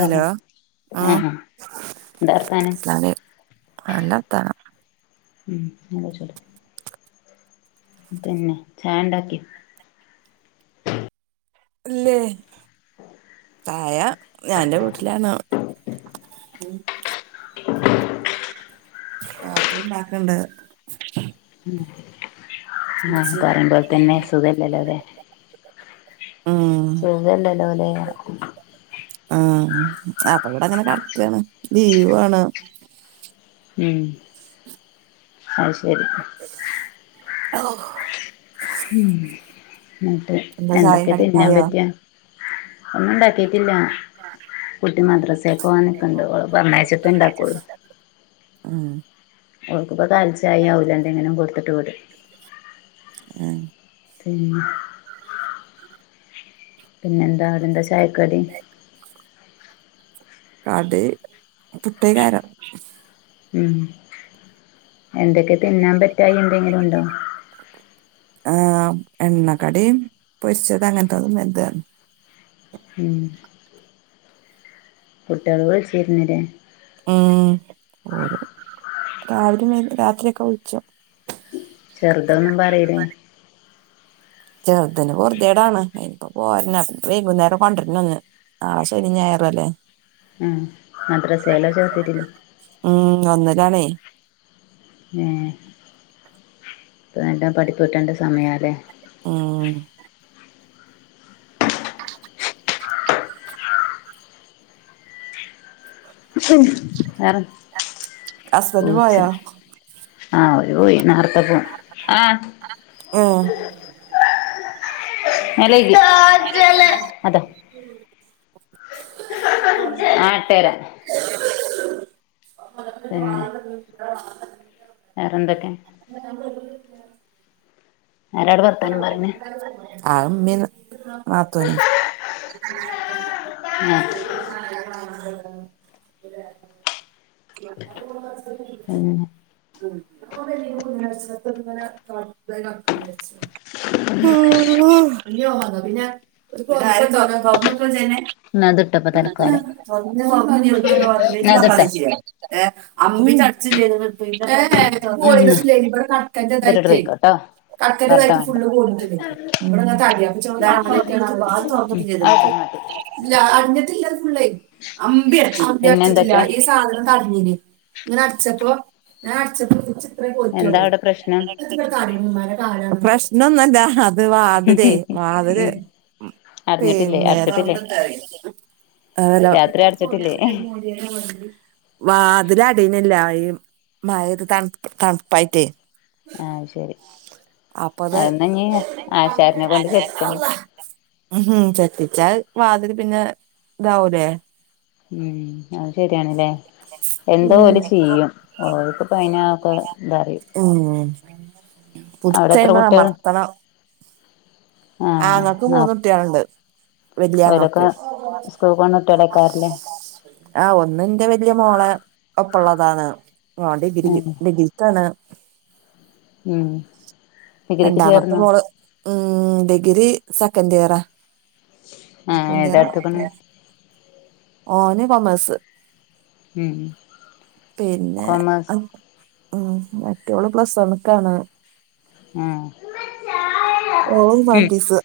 Hello ആഹ് എന്താ വർത്താനം അസ്സലാമുഅലെയ് നല്ല അർത്താനം ഉം നല്ല ചൂട് പിന്നെ ചായണ്ടാക്കി ഇല്ലേ ചായ ഞാൻന്റെ വീട്ടിലാണ് കാക്കുണ്ടാക്ക്ണ്ട് ഉം ആഹ് കുടിച്ച്. പറയുമ്പോൽതന്നെ സുഖല്ലല്ലോല്ലേ ഉം സൂഖല്ലല്ലോല്ലേ ആഹ് അപ്പൊവടെങ്ങനെ കടക്കാണ് ലീവാണ് ഉം അഹ് ശരി [unintelligible] ഉം എന്നട്ട് എന്താ ചായേം എന്തൊക്കെ കടിയൊക്കെ തിന്നാൻ ആയോ പറ്റ ഒന്നുണ്ടാക്കിയിട്ടില്ല കുട്ടി മദ്രസേക്കോവാൻ നിക്ക്ണ്ട് ഓളെ പറഞ്ഞയച്ചിട്ടേണ്ടാക്കുള്ളൂ ഉം ഓക്ക്പ്പ കാൽച്ചായി ഔല് എന്തെങ്കിലും കൊടുത്തിട്ട് വിടും ആഹ് പിന്നെ പിന്നെ എന്താഅവിടെന്താ ചായക്കടി കടി പുട്ടേക്കാരം ഉം എന്തൊക്കെ തിന്നാൻ പറ്റായി എന്തെങ്കിലും ഉണ്ടോ ആഹ് എണ്ണക്കടീം പൊരിച്ചത് അങ്ങൻത്തെതുന്നേര്താർഞ് ഉം കുട്ടിളോട് [unintelligible] ഉം രാവിലെ രാത്രിയ ഒക്കെ വിളിച്ചോ ചെറുതൊന്നും പറീലെ ചെറുത്ന് പൊർത്യേടാണ് അയിനിപ്പ പോര്ന വൈകുന്നേരം കൊണ്ടര്ന്നന്ന് നളെ ശനി ഞായറല്ലേ എഹ് മദ്രസേലോ ചേർത്തിട്ടില്ല ഉം ഒന്നിലാണേ ഏഹ് ഇപ്പ ല്ലോം പഠിപ്ട്ടേണ്ട സമയാല്ലേ ആഹ് [unintelligible] വേറെ ഹസ്ബൻഡ് പൂച്ച പോയോ ആവോ [unintelligible] പോയി നരത്തെ പോ ആഹ് ഓഹ് നല അതെ [unintelligible] ആഹ് [unintelligible] ഇട്ടേരാ തന്നെ [inaudible] വേറെന്തൊക്കെ ആരാടെ വർത്താനം പറയ്ണെ ആഹ് മ്മീം നാത്തൂനും [inaudible] [inaudible] പിന്നെ [inaudible] ഉം [inaudible] [unintelligible] [inaudible] ഇന്നാ ഇതിട്ടോ ഇപ്പൊ തൽക്കാലം ഇന്നാ ഇതിട്ടോ ഏഹ് അമ്മീ ചർച്ച ചെയ്തത് ആഹ് ഇന്നാ ഇതിട്ടിട്ട് പൊയ്ക്കോട്ടോ വെർതെ [unintelligible] വേണ്ട [inaudible] ഉം അത് ഇട്ട് ഇന്നാ ഇട്ട് ഇല്ല അഞ്ചത്തിന്റെട്ത്ണ്ട് അമ്പി അമ്പി പിന്നെ അടച്ചിട്ടില്ല എന്തൊക്കെ ഈ സാധനം തടഞ്ഞിഞ്ഞി ങ്ങനെ അടച്ചപ്പോ ഞാൻ അടച്ചപ്പോ വിച്ച ഇത്രേ എന്താ പോയിറ്റള്ളൂ അവിടെ പ്രശ്നം പ്രശ്നൊന്നുംല്ല. ഹാ അത് വാതിലെ വാതില് ഉം അടഞ്ഞിട്ടില്ലേ പിന്നെ, അടച്ചിട്ടില്ലേ അതലോ രാത്രി അടച്ചിട്ടില്ലേ [unintelligible] വാതില അടയണില്ല. മഴത് തണുപ്പ് തണുപ്പായിട്ടേ. ആ ശരി. അപ്പൊ അത് അതമ്മ ന്നി ആശാരിനെ കൊണ്ട് ചെത്തിച്ചണം. ഉ ഹം ചെത്തിച്ചാ വാതില് പിന്നെ ഇതാവൂലേ. ഉം അത് ശരിയാണല്ലേ. എന്തോ ഓല് ചെയ്യും. ഓൽക്ക പ്പ അയിനൊക്കെ ഇതറിയും. ഉം അവിടെ എത്ര പുടിച്ചയ്മ്പ കുട്ടികൾ അമർത്തണം. ആ ആഹ് ആങ്ങക്ക് ന മൂന്ന കുട്ടിയളുണ്ട് വല്യ ആങ്ങക്ക്. അങ്ങട്ടടക്കാറല്ലേ. ആ ഒന്ന് എന്റെ വലിയ മോളെ ഒപ്പള്ളതാണ്, ഡിഗ്രി ഉം ഡിഗ്രീക്കാണ്. ഉം ഡിഗ്രിക്ക് രണ്ടാമത്തെ ചേർന്നോ മോള് ഉം ഡിഗ്രി സെക്കൻഡ് ഇയറാ. ആഹ് ഏതാ എടുത്ത്ക്ക്ണ് ഓന് കൊമേഴസ്. ഉം പിന്നെ, കോമേഴ്സ് ഉം മറ്റൊള് പ്ലസ് വൺ ക്കാണ്. ഉം ഓളും ഉം. ഹുമാനിറ്റീസ്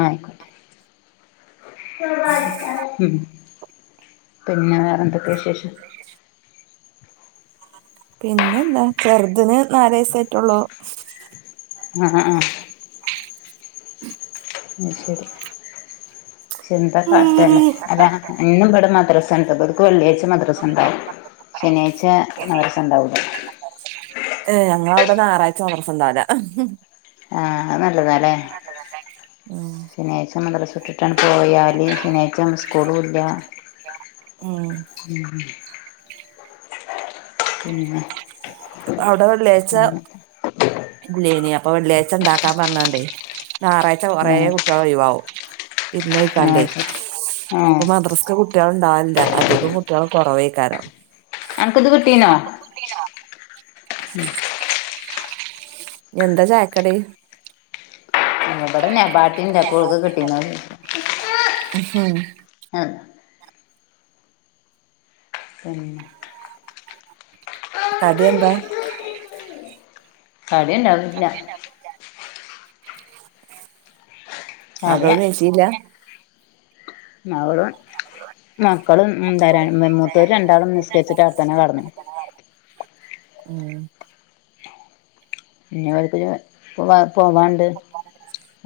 ആ. മം. പിന്നെ വേറെന്തൊക്കെ വിശേഷം? പിന്നെ എന്താ, ചെറുതിന് നാല് വയിസ് ആയിട്ടുള്ളൂ. ആഹ് ആ ആ. അത് ശരി. ശ്ന്താക്കാട്ടല്ലേ അല്ല ഇന്നു പെടും മദ്രസ [unintelligible] വെള്ളിയാഴ്ച മദ്രസണ്ടാവും, ശനിയാഴ്ച മദ്രസണ്ടാകുല. ഏ ഞങ്ങട അവട ഞാറാഴ്ച മദ്രസണ്ടാവില്ല. ആ അത് നല്ലതാല്ലേ. ഉം ശനിയാഴ്ച മദ്രസ വിട്ടിട്ടാണ് പോയാല് ശനിയാഴ്ചാബം സ്കൂളൂല്ല. ഉം. ഉം പിന്നെ അവിടെ വെള്ളിയാഴ്ച, ഇല്ലേനി. അപ്പൊ വെള്ളിയാഴ്ചാണ്ടാക്കാൻ പറഞ്ഞാണ്ടേ, ഞാറാഴ്ച്ച കൊറേ ഏ കു [unintelligible] കുട്ടികളണ്ടാവില്ല അധികം കുട്ടികൾ കുറവേക്കാരം. അനക്ക്ത് കിട്ടീനോ? എന്താ ചായക്കടി? ഇവിടെ നേബാത്തീ കിട്ടീന്ന ഉം ആഹ് പിന്നെ കടി എന്താ? അതെന്നെ അതന്നെ കടിയ മകേനെ നിഷേല്ല മകളും മക്കളും എന്താരൻ മുത്തൂര് രണ്ടാളും നിസ്കരിച്ചിട്ട് അടുത്തന്നെ കടന്നു. ഉം [unintelligible] പോവാ പോവാണ്ട്.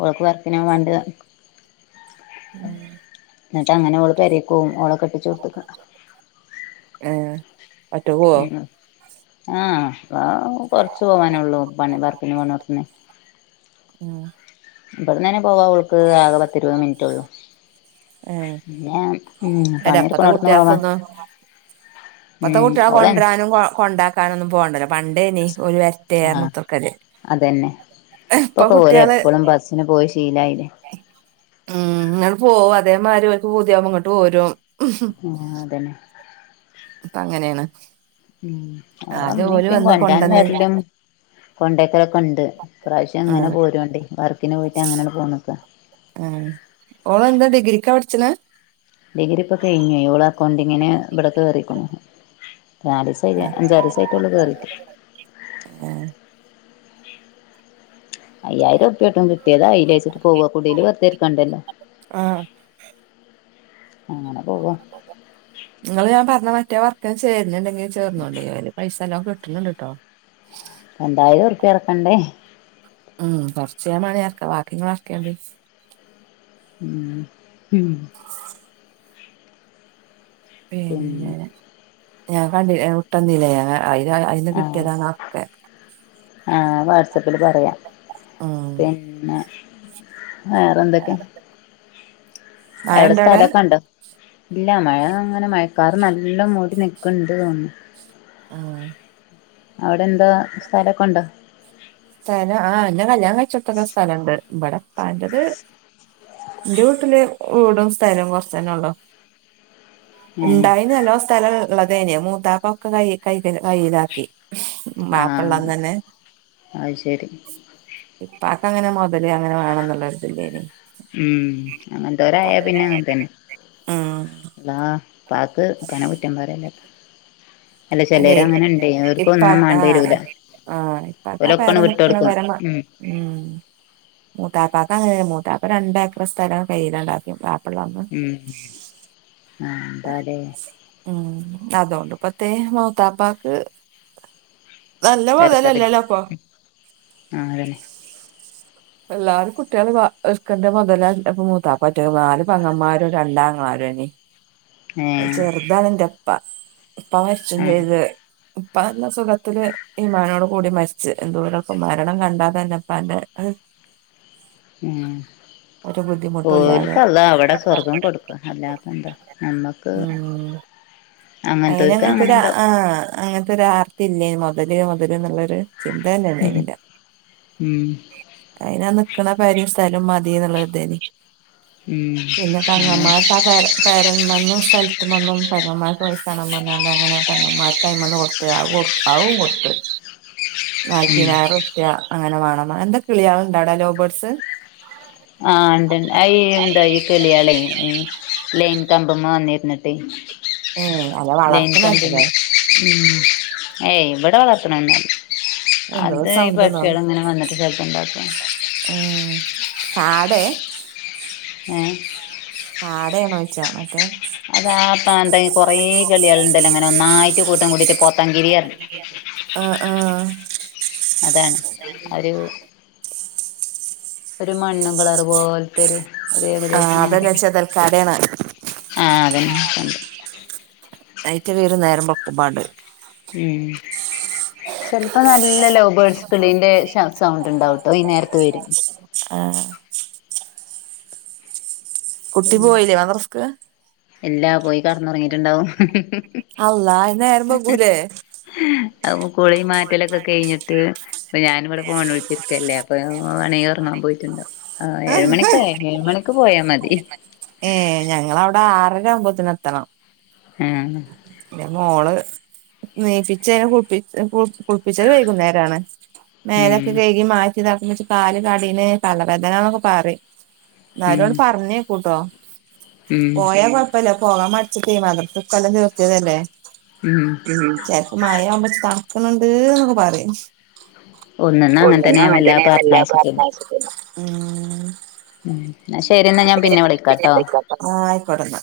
ഓൾക്ക് വർക്കിനോവാണ്ട്. എന്നിട്ട് അങ്ങനെ ഓള് പെരേക്ക് ഓവും. ഓളെ കെട്ടിച്ചോടുത്തേക്ക്. ഏഹ് ഉം ആഹ ആ കൊറച്ച് പോവാനേള്ളൂ, പണി വർക്കിന് പോണോടുത്തുന്നെ. ആ ഇവിടന്ന്ന്നെ പോവാ ഓൾക്ക് ആക പത്തിരുപത് മിനിറ്റേ ഉള്ളൂ. ഏഹ് പിന്നാ അല്ല അപ്പത്തെ കുട്ടികക്കൊന്നും, ഇപ്പത്തെ ഉം കുട്ടികൾ ഓളെ കൊണ്ടുരാനും കൊ കൊണ്ടാ ക്കാനൊന്നും പോണ്ടല്ല പണ്ടേനി ഒരു വര്റ്റെ അർഞ് ആഹ് ഉത്തർക്കല് അതന്നെ ഇപ്പൊ കുട്ട്യാള് പിന്നെ പോയി ശീലായില്ലേ ഉം ഇങ്ങൻ പോവും അതേമാരി ഓൽക്ക് പൂതിയാവുമ്പോ ഇങ്ങട്ട് പോരും ആഹ് അതന്നെ ഇപ്പ അങ്ങനെണ് ഉം അവളെ ഇമ്മിം ഇപ്പിം കൊന്റാൻ കൊണ്ടന്ന് വര്ലും കൊണ്ടേക്കലൊക്കെ ഇണ്ട് ഇപ്രാവശ്യം അങ്ങനെ ആഹ് പോരോണ്ടിം വർക്കിന് പോയിട്ട് അങ്ങനെൺ പോന്ന്ക്കാ ആഹ് ഓള്എന്താ ഡിഗ്രിക്കാ പഠിച്ച്ണ് ഡിഗ്രി ഇപ്പെ കഴിഞ്ഞേ. ഓള അക്കൗണ്ടിങ്ങിന് ഇവിടെ കേറിക്കണു. നാലിസം ആയി. അഞ്ചാറ്സടെയുള്ളൂ കേറിട്ട്. ഏഹ് അയ്യായിരം ഉറപ്പ്യെട്ടും കിട്ട്യാെതായില്ലേച്ചിട്ട് പോവാ കുടീല് വെർതെര്ക്കണ്ടല്ലോ [inaudible] ആഹ് അങ്ങന പോവാ ഇങ്ങള് ഞാൻ പറഞ്ഞ മറ്റേ വർക്ക്ന് ചേര്ന്ണ്ടെങ്കി ചേർന്നോണ്ടി അയിൽ പൈസ നല്ലോം കിട്ട്ണ് ട്ടോ രണ്ടായിരഉർപ്പ്യ അടക്കണ്ടേ ഉം കൊർച്ച് ഞാ മാണെങ്കി അർക്കാ വാക്കി ഇങ്ങള് അർക്ക്യാേണ്ടിം ഉം പിന്നെ ഞാൻ കണ്ടി ഞാവിട്ടന്നില്ലേ അ അയില് അ അയ്ന്ന് ആഹ് കിട്ട്യാതാണ് അഒക്കെ ആഹ് അഅ് വാട്സപ്പില്‌ പറയാം ഉം പിന്നെ വേറെന്തൊക്കെ എവ്ടെ മഴണ്ടോ അവിടെ സ്ഥലൊക്കെ ഇണ്ടോ ഇല്ല മഴ അങ്ങനെ മഴക്കാറ് നല്ലം മൂടി നിക്ക്ണ്ട് തോന്ന്ണ് ആഹ് അവ്ടെ എന്താ സ്ഥലൊക്കെ ഇണ്ടോ സ്ഥലം ആഹ് ഇന്റെ കല്യാണം കഴിച്ചാേട്ത്താെക്കെ സ്ഥലംണ്ട് ഇബടെപ്പാന്റെത് ഇന്റെ വീട്ട്ല് വീടും സ്ഥലൊം കൊറച്ചന്നെ ഒള്ളൂ ഏഹ് ഇണ്ടായിനു നല്ലോം സ്ഥലം ൾ ഇള്ളതേനി മൂത്താപ്പൊക്ക കൈ കയ്കൽ കയ്യിലാക്കി ആഹ് വാപ്പള്ളന്ന് തന്നെ അഅ്ശരി ഇപ്പാക്ക് അങ്ങനെ മാെതല് അങ്ങനെ വാണം ന്നുള്ളൊരുതില്ലേനി ഉം അങ്ങൻത്തോരായ പിന്നെ അങ്ങൻതന്നെ ഉം ആഹ് ഇപ്പാക്ക് അങ്ങനെ കുറ്റം പറയല അല്ല അല്ലേ ചെലര് അങ്ങനെ ഇണ്ടേ ഓര്ക്ക് ഒന്നും ഇപ്പാക്ക് ആ മാണ്ടരൂല ആ ഇപ്പാക്ക് ആ പെര ഓലക്കൺ നിക്ക്ണ വിട്ടൊട്ക്കും ഉം [inaudible] മൂത്താപ്പാക്ക് അങ്ങനെണ് മൂത്താപ്പ രണ്ടേഏക്കർ സ്ഥലം കയ്യിലാണ്ടാക്കി വാപ്പള്ള അന്ന് ഉം എന്താ ലേ ഉം അതോണ്ട് പത്തെ മൂത്താപ്പാക്ക് നല്ല തെര്ക്കടില്ല മൊതലല്ലല്ലോ ഇപ്പൊ ആഹ് അതന്നെ എല്ലാരും കുട്ടികള് വാ ഇട്ക്കണ്ടെ മൊതലാ റ്റക്ക് മൂത്താപ്പ ഒറ്റക് നാല് പെങ്ങമ്മാരും രണ്ടാ ആങ്ങളാരും ഏണീനി [inaudible] അയില് ചെർതാണ് ഇന്റപ്പാ പ്പാ മര്ച്ചും ആ ചെയ്ത് പ്പനല്ല സുഖത്തില് ഈമാനോട് കൂടി മര്ച്ച് എന്തൂരൊക്ക മരണം കണ്ടാതന്നെ ഇപ്പാന്റെ അഹ് ആഹ് ബുദ്ധിമുട്ടും ഇല്ലാതെ കൽക്കള്ളാ അവ്ടെ സ്വർഗം കൊടുക്കും അല്ലാപ്പന്താഎന്താ നമ്മക്ക് ഉം അയിന് അങ്ങനത്തോർക്ക് അങ്ങനെ അങ്ങനക്കൊരാ ഇണ്ടാവും ആഹ് അങ്ങത്തൊര ഒരാർത്തി ഇല്ലേന്‌ മൊതല് മൊതല് എന്ന്ള്ളൊര് ചിന്തന്നെ ഉം ഇണ്ടേയ്നില്ല ഉം അയിനാ നിക്ക്ണ പെരീം സ്ഥലും മതിന്ന്ള്ള ഒരു ഇതേനി ഉം പിന്നെ അങ്ങനെ പെങ്ങമാര്ക്ക് ആ പെര പെരമെന്നും സ്ഥലത്ത്‌മെന്നും പെരമെ പോഴ്സാണം പറഞ്ഞാണ്ട് അങ്ങനെക്കെ പെങ്ങമ്മാര്ക്ക് അയ്മന്ന് കൊട്ത്ത് അഅ് കാെട് അഅും കൊട്ത്ത് ഉം നാൽപ്പീനായിര ഉർപ്യ അങ്ങനെ വാണം പർ എന്താ കിള്യാള്ണ്ടവ്ടെ ലൗ ബേർഡ്സ് ആഹ് ഇണ്ട്ണ്ട് അഈ എന്താ കിള്യാളെ ഈ ലൈൻ കമ്പ് മ്മെ വന്നിര്ന്ന്ട്ടെ ഏഹ് അല്ല വളർത്ത്ണല്ലല്ലേ ഉം ഏയ് ഇവിടെ വളർത്തണംന്നല്ല എന്തോ അത് ഈ സൗണ്ട്ന്നോ പക്ഷികളിങ്ങനെ വന്നിട്ട് ചേർപ്പ് ണ്ടാക്ക ഉം പാടെ ആഹ് ആ അടയാണോഴിച്ചാ മറ്റേ അതാപ്പ എന്തെ കൊറേ കളികളുണ്ടല്ലോ അങ്ങനെ ഒന്നായിട്ട് കൂട്ടം കൂടിട്ട് പോത്തൻ കിരിറ ആഹ് ആഹ് അതാണ് ഒരു ഒരു മണ്ണും കളർ പോല പേര് ആഹ് ഒരേകദേശം അതന്നെ ങ്ങത്താ ചെതൽക്കാടയാണ് ആ അതന്നെ കണ്ട് നൈറ്റ് വേറ നേരം പൊപ്പുപാണ്ട് ഉം സ് [unintelligible] അപ്പൊ നല്ല ലോ ബേഡ്സ് കിളിന്റെ സൗണ്ട് ഉണ്ടാവ്ട്ടോ ഈ നേരത്ത് വരും. ആഹ് കുട്ടി പോയില്ലേ വന്ന റിസ്ക് എല്ലാ പോയി കടന്നുറങ്ങിയിട്ടുണ്ടാവും അല്ലാ അയ് നേരം ബൈഗുലെ അപ്പ കുളി മാറ്റലൊക്കെ കെയ്ഞ്ഞിട്ട് ഞാനിവ്ടെ ഫോൺ വിള്ച്ചിര്ക്കല്ലേ പ്പവാണെ ഒറങ്ങാൻ പോയിറ്റ്ണ്ടാവും ഏഴ് മണിക്ക് ഏഴ് മണിക്ക് പോയാ മതി ഏഹ് ഞങ്ങളവ്ടെ ആറര ആവുമ്പോത്തിന് എത്തണം ഉം പിന്നെ മോള് നീപ്പിച്ചെ ഞാ കുൾപ്പി കുൾ കുള്പ്പിച്ചേ വൈകുന്നേരാണ് മേലൊക്കെ ഉം കെഴ്കി മാറ്റിതക്കുന്നെച് കാല്കടീണ് തലവേതനാന്നൊക്കെ പറയും ഉം ന്നാലൊണ്ട് പറ്ഞ്ഞേക്കൂട്ടോ ഉം പോയാ കൊഴപ്പല്ല പോകാമടിച്ച്‌ട്ടേ മദ്രസ ഇക്കൊല്ലം ചേർതെതല്ലെ? ഉം ചെലപ്പൊ മഴാവുമ്പൊ തണ്ക്ക്ന്ന് ണ്ട്ന്നൊക്കെ പറിം ഒന്നന്ന് അങ്ങനെ തന്നെ കൊണ്ട്ന്നങ്ങട്ടെന്നെ ഞാൻ വല്ലാ വെല്ലാ പറഞ്ഞയച്ചിട്ടില്ല പർഞ്ഞയ്ച്ചിട്ടില്ല. ഉം ന്നാശെരിന്നാ ഞാംപിന്നെ വിളിക്കാട്ടോ, ആഹ് ആയിക്കോട്ടെന്നാ